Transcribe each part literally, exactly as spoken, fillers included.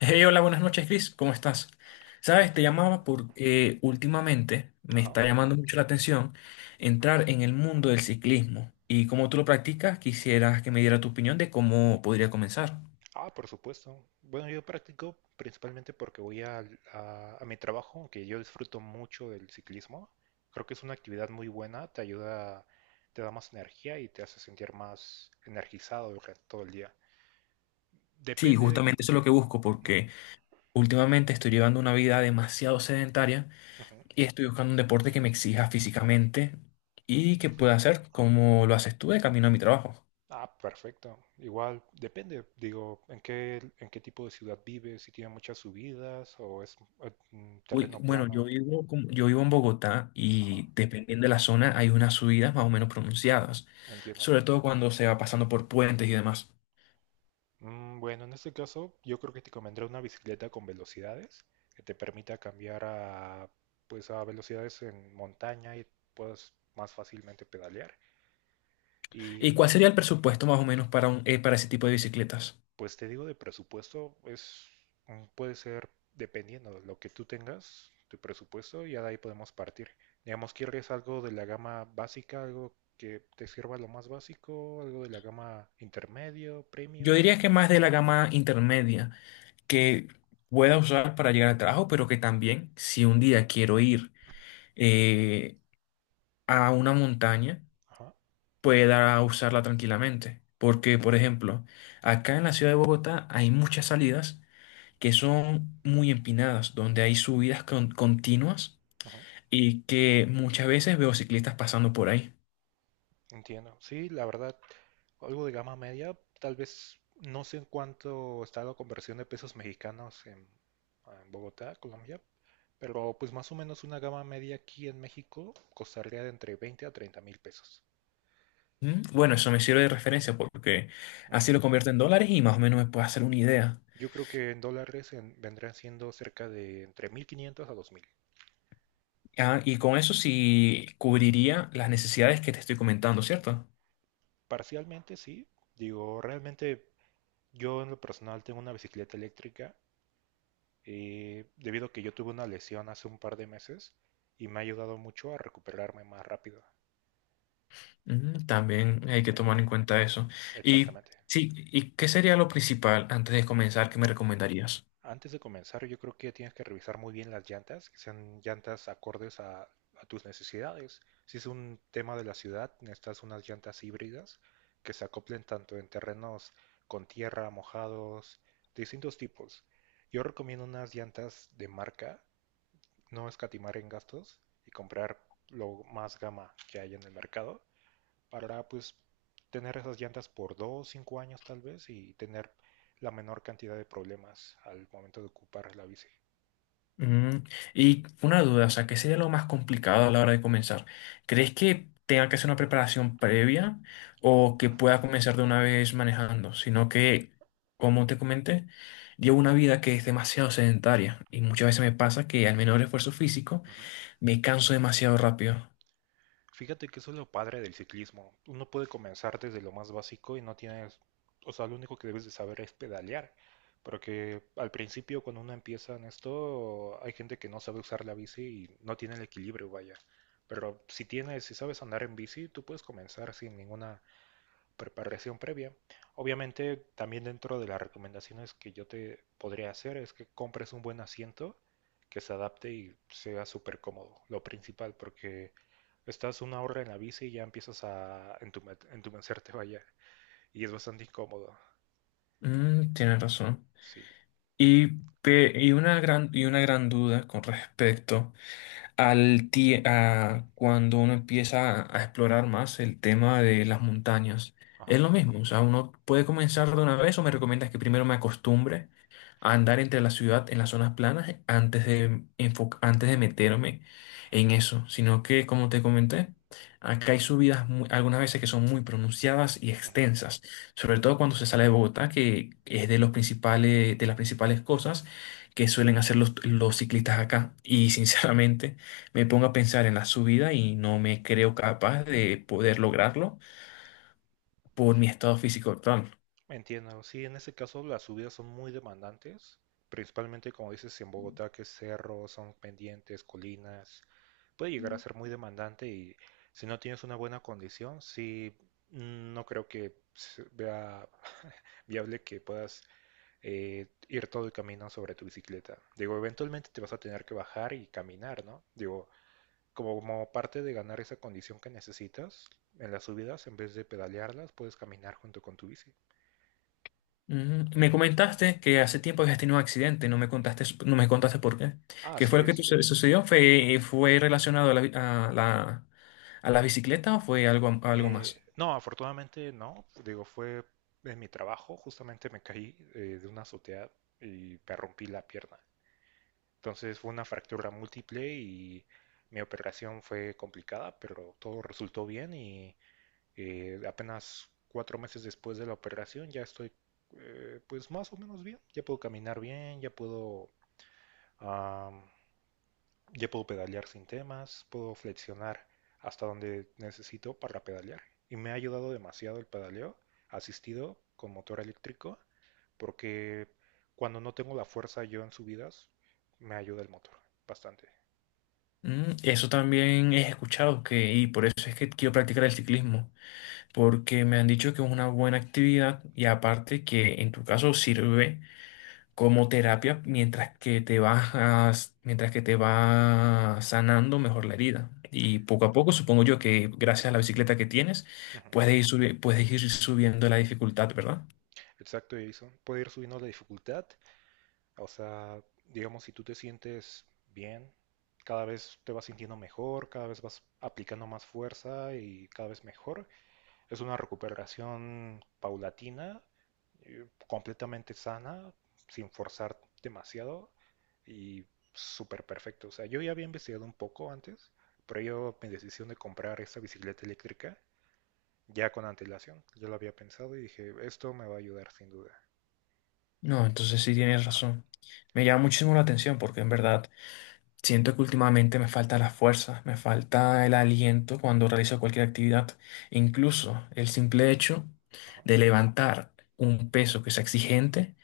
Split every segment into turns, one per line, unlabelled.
Hey, hola, buenas noches, Chris. ¿Cómo estás?
¿Qué
Sabes, te
tal?
llamaba porque últimamente me
Ajá.
está llamando mucho la atención entrar en el mundo del ciclismo. Y como tú lo practicas, quisieras que me diera tu opinión de cómo podría comenzar.
Ah, por supuesto. Bueno, yo practico principalmente porque voy al- a, a mi trabajo, que yo disfruto mucho del ciclismo. Creo que es una actividad muy buena, te ayuda, te da más energía y te hace sentir más energizado durante todo el día.
Sí,
Depende de...
justamente eso es lo que busco
Ujú,
porque últimamente estoy llevando una vida demasiado sedentaria
ujú.
y estoy buscando un deporte que me exija físicamente y que pueda hacer como lo haces tú de camino a mi trabajo.
Ah, perfecto. Igual, depende, digo, en qué, en qué tipo de ciudad vives, si tiene muchas subidas o es eh, mm,
Uy,
terreno
bueno, yo
plano.
vivo, como- yo vivo en Bogotá,
Ajá,
y dependiendo de la zona hay unas subidas más o menos pronunciadas,
entiendo.
sobre todo cuando se va pasando por puentes y demás.
Mm, Bueno, en este caso yo creo que te convendrá una bicicleta con velocidades que te permita cambiar a, pues, a velocidades en montaña y puedas más fácilmente pedalear.
¿Y cuál
Y
sería el presupuesto más o menos para, un, eh, para ese tipo de bicicletas?
pues te digo de presupuesto, es, mm, puede ser dependiendo de lo que tú tengas, tu presupuesto, y ya de ahí podemos partir. Digamos, ¿quieres algo de la gama básica, algo que te sirva lo más básico, algo de la gama intermedio,
Yo
premium?
diría que más de la gama intermedia, que pueda usar para llegar al trabajo, pero que también si un día quiero ir eh, a una montaña,
Ajá,
pueda usarla tranquilamente. Porque, por ejemplo, acá en la ciudad de Bogotá hay muchas salidas que son muy empinadas, donde hay subidas con- continuas,
ajá.
y que muchas veces veo ciclistas pasando por ahí.
Entiendo. Sí, la verdad, algo de gama media, tal vez no sé en cuánto está la conversión de pesos mexicanos en, en Bogotá, Colombia, pero pues más o menos una gama media aquí en México costaría de entre veinte a treinta mil pesos.
¿Mm? Bueno, eso me sirve de referencia porque
Ujú.
así lo convierto en dólares y más o menos me puedo hacer una idea.
Yo creo que en dólares en- vendrían siendo cerca de entre mil quinientos a dos mil.
Ah, y con eso sí cubriría las necesidades que te estoy comentando, ¿cierto?
Parcialmente sí, digo, realmente yo en lo personal tengo una bicicleta eléctrica eh, debido a que yo tuve una lesión hace un par de meses y me ha ayudado mucho a recuperarme más rápido.
Ujú. También hay que tomar
Eh,
en cuenta eso. Y
Exactamente.
sí, ¿y qué sería lo principal antes de comenzar que me recomendarías?
Antes de comenzar, yo creo que tienes que revisar muy bien las llantas, que sean llantas acordes a, a tus necesidades. Si es un tema de la ciudad, necesitas unas llantas híbridas que se acoplen tanto en terrenos con tierra, mojados, distintos tipos. Yo recomiendo unas llantas de marca, no escatimar en gastos y comprar lo más gama que hay en el mercado. para pues tener esas llantas por dos, cinco años tal vez y tener la menor cantidad de problemas al momento de ocupar la bici.
Mm, y una duda, o sea, ¿qué sería lo más complicado a la hora de comenzar? ¿Crees que tenga que hacer una preparación previa o que pueda comenzar de una vez manejando? Sino que, como te comenté, llevo una vida que es demasiado sedentaria, y muchas veces me pasa que al menor esfuerzo físico
Ujú.
me canso demasiado rápido.
Fíjate que eso es lo padre del ciclismo. Uno puede comenzar desde lo más básico y no tienes, o sea, lo único que debes de saber es pedalear. Porque al principio cuando uno empieza en esto, hay gente que no sabe usar la bici y no tiene el equilibrio, vaya. Pero si tienes, si sabes andar en bici, tú puedes comenzar sin ninguna preparación previa. Obviamente, también dentro de las recomendaciones que yo te podría hacer es que compres un buen asiento que se adapte y sea súper cómodo, lo principal, porque estás una hora en la bici y ya empiezas a entume- entumecerte, vaya, y es bastante incómodo.
Mm, tienes razón.
Sí,
Y, pe- y, una gran, y una gran duda con respecto al tie- a cuando uno empieza a explorar más el tema de las montañas.
ajá,
Es lo mismo, o sea, ¿uno puede comenzar de una vez o me recomiendas que primero me acostumbre a andar entre la ciudad en las zonas planas antes de enfo- antes de meterme en eso? Sino que como te comenté, acá hay subidas mu- algunas veces que son muy pronunciadas y
ujú.
extensas, sobre todo cuando se sale de Bogotá, que es de los principales de las principales cosas que suelen hacer los, los ciclistas acá. Y sinceramente, me pongo a pensar en la subida y no me creo capaz de poder lograrlo por mi estado físico actual.
Entiendo, sí, en ese caso las subidas son muy demandantes, principalmente como dices si en Bogotá, que es cerro, son pendientes, colinas, puede llegar a ser muy demandante y si no tienes una buena condición, sí, mm, no creo que se vea viable que puedas eh, ir todo el camino sobre tu bicicleta. Digo, eventualmente te vas a tener que bajar y caminar, ¿no? Digo, como parte de ganar esa condición que necesitas en las subidas, en vez de pedalearlas, puedes caminar junto con tu bici.
Ujú. Me comentaste que hace tiempo habías tenido un accidente, no me contaste, no me contaste por qué.
Ah,
¿Qué fue
sí,
lo que tu-
este.
sucedió? ¿Fue, fue relacionado a la, a la, a la bicicleta o fue algo, algo
Eh,
más?
no, afortunadamente no. Digo, fue en mi trabajo, justamente me caí eh, de una azotea y me rompí la pierna. Entonces fue una fractura múltiple y mi operación fue complicada, pero todo resultó bien y eh, apenas cuatro meses después de la operación ya estoy eh, pues más o menos bien. Ya puedo caminar bien, ya puedo ya puedo pedalear sin temas, puedo flexionar hasta donde necesito para pedalear. Y me ha ayudado demasiado el pedaleo asistido con motor eléctrico, porque cuando no tengo la fuerza yo en subidas, me ayuda el motor bastante.
Mm, eso también he escuchado que, y por eso es que quiero practicar el ciclismo, porque me han dicho que es una buena actividad, y aparte que en tu caso sirve como terapia mientras que te vas, mientras que te va sanando mejor la herida. Y poco a poco, supongo yo que gracias a la bicicleta que tienes,
Ujú.
puedes ir subi- puedes ir subiendo la dificultad, ¿verdad?
Exacto, Jason. Puede ir subiendo la dificultad. O sea, digamos, si tú te sientes bien, cada vez te vas sintiendo mejor, cada vez vas aplicando más fuerza y cada vez mejor. Es una recuperación paulatina, eh, completamente sana, sin forzar demasiado y súper perfecto. O sea, yo ya había investigado un poco antes, pero yo mi decisión de comprar esta bicicleta eléctrica ya con antelación, yo lo había pensado y dije, esto me va a ayudar sin duda.
No, entonces sí tienes
Ajá,
razón. Me llama muchísimo la atención porque en verdad siento que últimamente me falta la fuerza, me falta el aliento cuando realizo cualquier actividad. Incluso el simple hecho
ajá.
de levantar un peso que sea exigente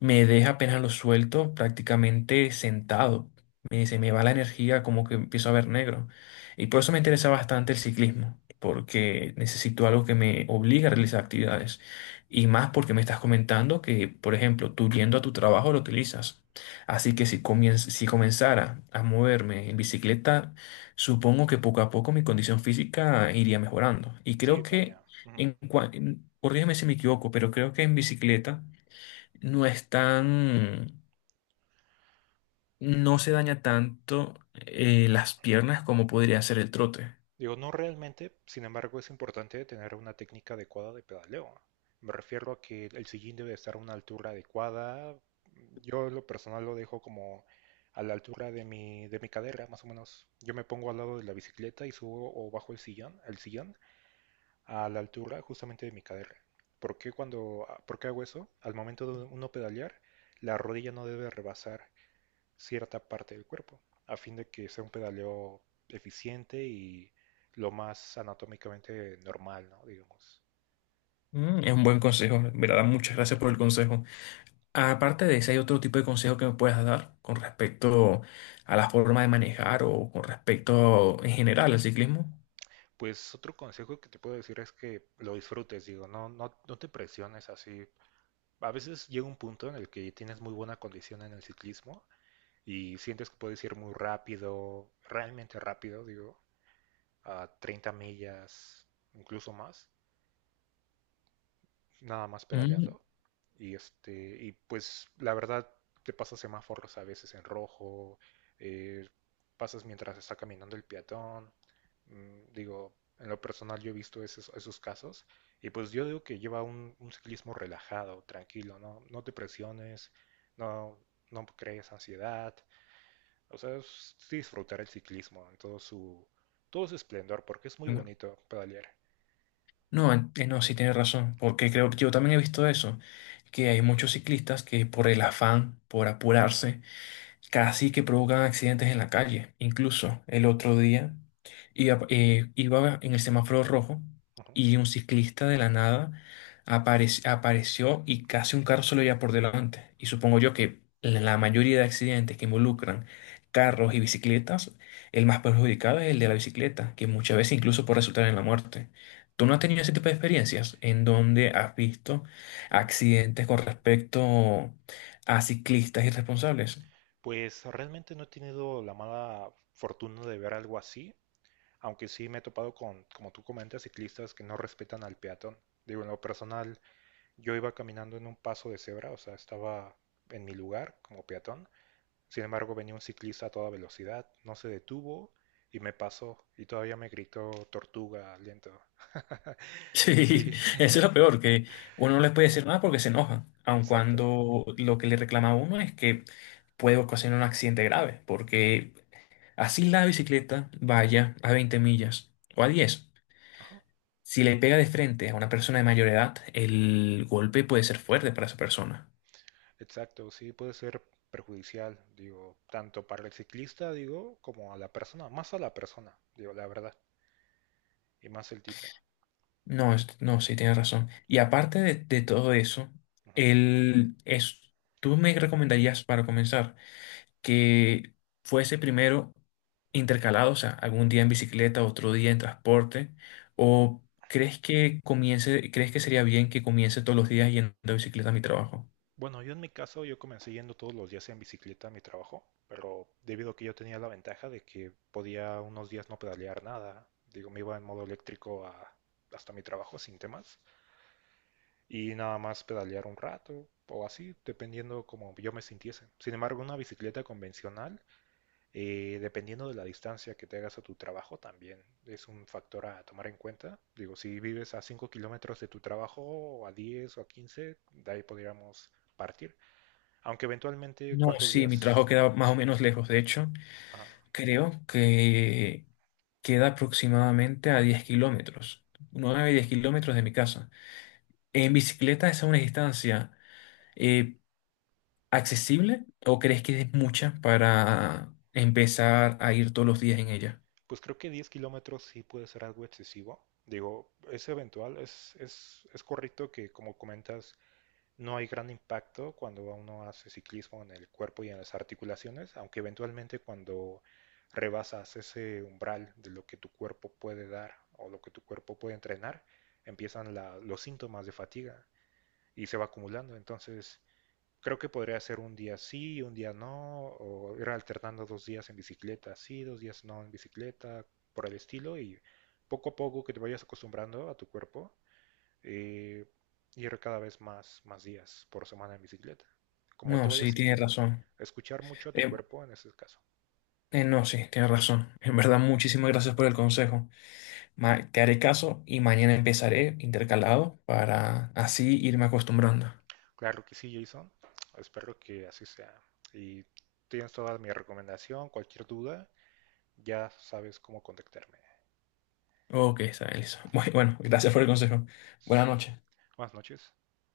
me deja, apenas lo suelto, prácticamente sentado. Me, se me va la energía, como que empiezo a ver negro. Y por eso me interesa bastante el ciclismo, porque necesito algo que me obligue a realizar actividades. Y más porque me estás comentando que, por ejemplo, tú yendo a tu trabajo lo utilizas. Así que si comien- si comenzara a moverme en bicicleta, supongo que poco a poco mi condición física iría mejorando. Y
Sí,
creo que,
vaya. ujú.
en, cua- en- corrígeme si me equivoco, pero creo que en bicicleta no es tan, no se daña tanto eh, las piernas como podría ser el trote.
Digo, no realmente, sin embargo, es importante tener una técnica adecuada de pedaleo. Me refiero a que el sillín debe estar a una altura adecuada. Yo en lo personal lo dejo como a la altura de mi, de mi cadera, más o menos. Yo me pongo al lado de la bicicleta y subo o bajo el sillón, el sillón a la altura justamente de mi cadera. ¿Por qué cuando, por qué hago eso? Al momento de uno pedalear, la rodilla no debe rebasar cierta parte del cuerpo, a fin de que sea un pedaleo eficiente y lo más anatómicamente normal, ¿no? Digamos.
Mm, es un buen consejo, en verdad, muchas gracias por el consejo. Aparte de ese, ¿hay otro tipo de consejo que me puedas dar con respecto a la forma de manejar o con respecto en general al ciclismo?
Pues otro consejo que te puedo decir es que lo disfrutes, digo, no, no, no te presiones así. A veces llega un punto en el que tienes muy buena condición en el ciclismo y sientes que puedes ir muy rápido, realmente rápido, digo, a treinta millas, incluso más. nada más
Mm.
pedaleando. Y este, y pues la verdad te pasas semáforos a veces en rojo, eh, pasas mientras está caminando el peatón. Mm, Digo, en lo personal yo he visto esos, esos casos. Y pues yo digo que lleva un, un ciclismo relajado, tranquilo, ¿no? No te presiones, no, no crees ansiedad. O sea, es sí disfrutar el ciclismo en todo su, todo su esplendor, porque es muy
No,
bonito pedalear.
no, en- eh, no, sí tienes razón, porque creo que yo también he visto eso, que hay muchos ciclistas que por el afán, por apurarse, casi que provocan accidentes en la calle. Incluso el otro día iba, eh, iba en el semáforo rojo
Ujú.
y un ciclista de la nada aparec- apareció, y casi un carro se lo lleva por delante. Y supongo yo que en la mayoría de accidentes que involucran carros y bicicletas, el más perjudicado es el de la bicicleta, que muchas veces incluso puede resultar en la muerte. ¿Tú no has tenido ese tipo de experiencias en donde has visto
Ujú.
accidentes con respecto a ciclistas irresponsables?
Pues realmente no he tenido la mala fortuna de ver algo así, aunque sí me he topado con, como tú comentas, ciclistas que no respetan al peatón. Digo, en lo personal, yo iba caminando en un paso de cebra, o sea, estaba en mi lugar como peatón. Sin embargo, venía un ciclista a toda velocidad, no se detuvo y me pasó y todavía me gritó tortuga, lento.
Sí,
Sí,
eso es lo peor, que uno no les puede decir nada porque se enojan, aun
exacto.
cuando lo que le reclama a uno es que puede ocasionar un accidente grave, porque así la bicicleta vaya a veinte millas o a diez,
Ajá.
si le pega de frente a una persona de mayor edad, el golpe puede ser fuerte para esa persona.
Exacto, sí puede ser perjudicial, digo, tanto para el ciclista, digo, como a la persona, más a la persona, digo, la verdad, y más el tipo.
No, es- no, sí, tienes razón. Y aparte de, de todo eso,
Ujú.
el, es, ¿tú me recomendarías para comenzar que fuese primero intercalado, o sea, algún día en bicicleta, otro día en transporte, o crees que comience, crees que sería bien que comience todos los días yendo de bicicleta a mi trabajo?
Bueno, yo en mi caso, yo comencé yendo todos los días en bicicleta a mi trabajo, pero debido a que yo tenía la ventaja de que podía unos días no pedalear nada, digo, me iba en modo eléctrico a- hasta mi trabajo sin temas, y nada más pedalear un rato o así, dependiendo como yo me sintiese. Sin embargo, una bicicleta convencional Eh, Dependiendo de la distancia que te hagas a tu trabajo, también es un factor a tomar en cuenta. Digo, si vives a cinco kilómetros de tu trabajo, o a diez o a quince, de ahí podríamos partir. Aunque eventualmente,
No,
¿cuántos
sí, mi trabajo
días?
queda más o menos lejos. De hecho,
Ajá.
creo que queda aproximadamente a diez kilómetros, nueve diez kilómetros de mi casa. ¿En bicicleta esa es una distancia eh, accesible, o crees que es mucha para empezar a ir todos los días en ella?
Pues creo que diez kilómetros sí puede ser algo excesivo. Digo, es eventual, es, es, es correcto que como comentas, No hay gran impacto cuando uno hace ciclismo en el cuerpo y en las articulaciones, aunque eventualmente cuando rebasas ese umbral de lo que tu cuerpo puede dar o lo que tu cuerpo puede entrenar, empiezan la- los síntomas de fatiga y se va acumulando. Entonces, creo que podría ser un día sí, un día no, o ir alternando dos días en bicicleta sí, dos días no en bicicleta, por el estilo, y poco a poco que te vayas acostumbrando a tu cuerpo eh, ir cada vez más, más días por semana en bicicleta, como te
No,
vayas
sí, tiene
sintiendo.
razón.
Escuchar mucho a tu
Eh,
cuerpo en ese caso.
eh, no, sí, tiene razón. En
Ujú.
verdad, muchísimas gracias por el consejo. Ma- te haré caso y mañana empezaré intercalado para así irme acostumbrando.
Claro que sí, Jason. Espero que así sea. Y tienes toda mi recomendación, cualquier duda, ya sabes cómo contactarme.
Ok, está bien, listo. Bueno, gracias por el consejo. Buenas
¿Sí?
noches.
Buenas noches.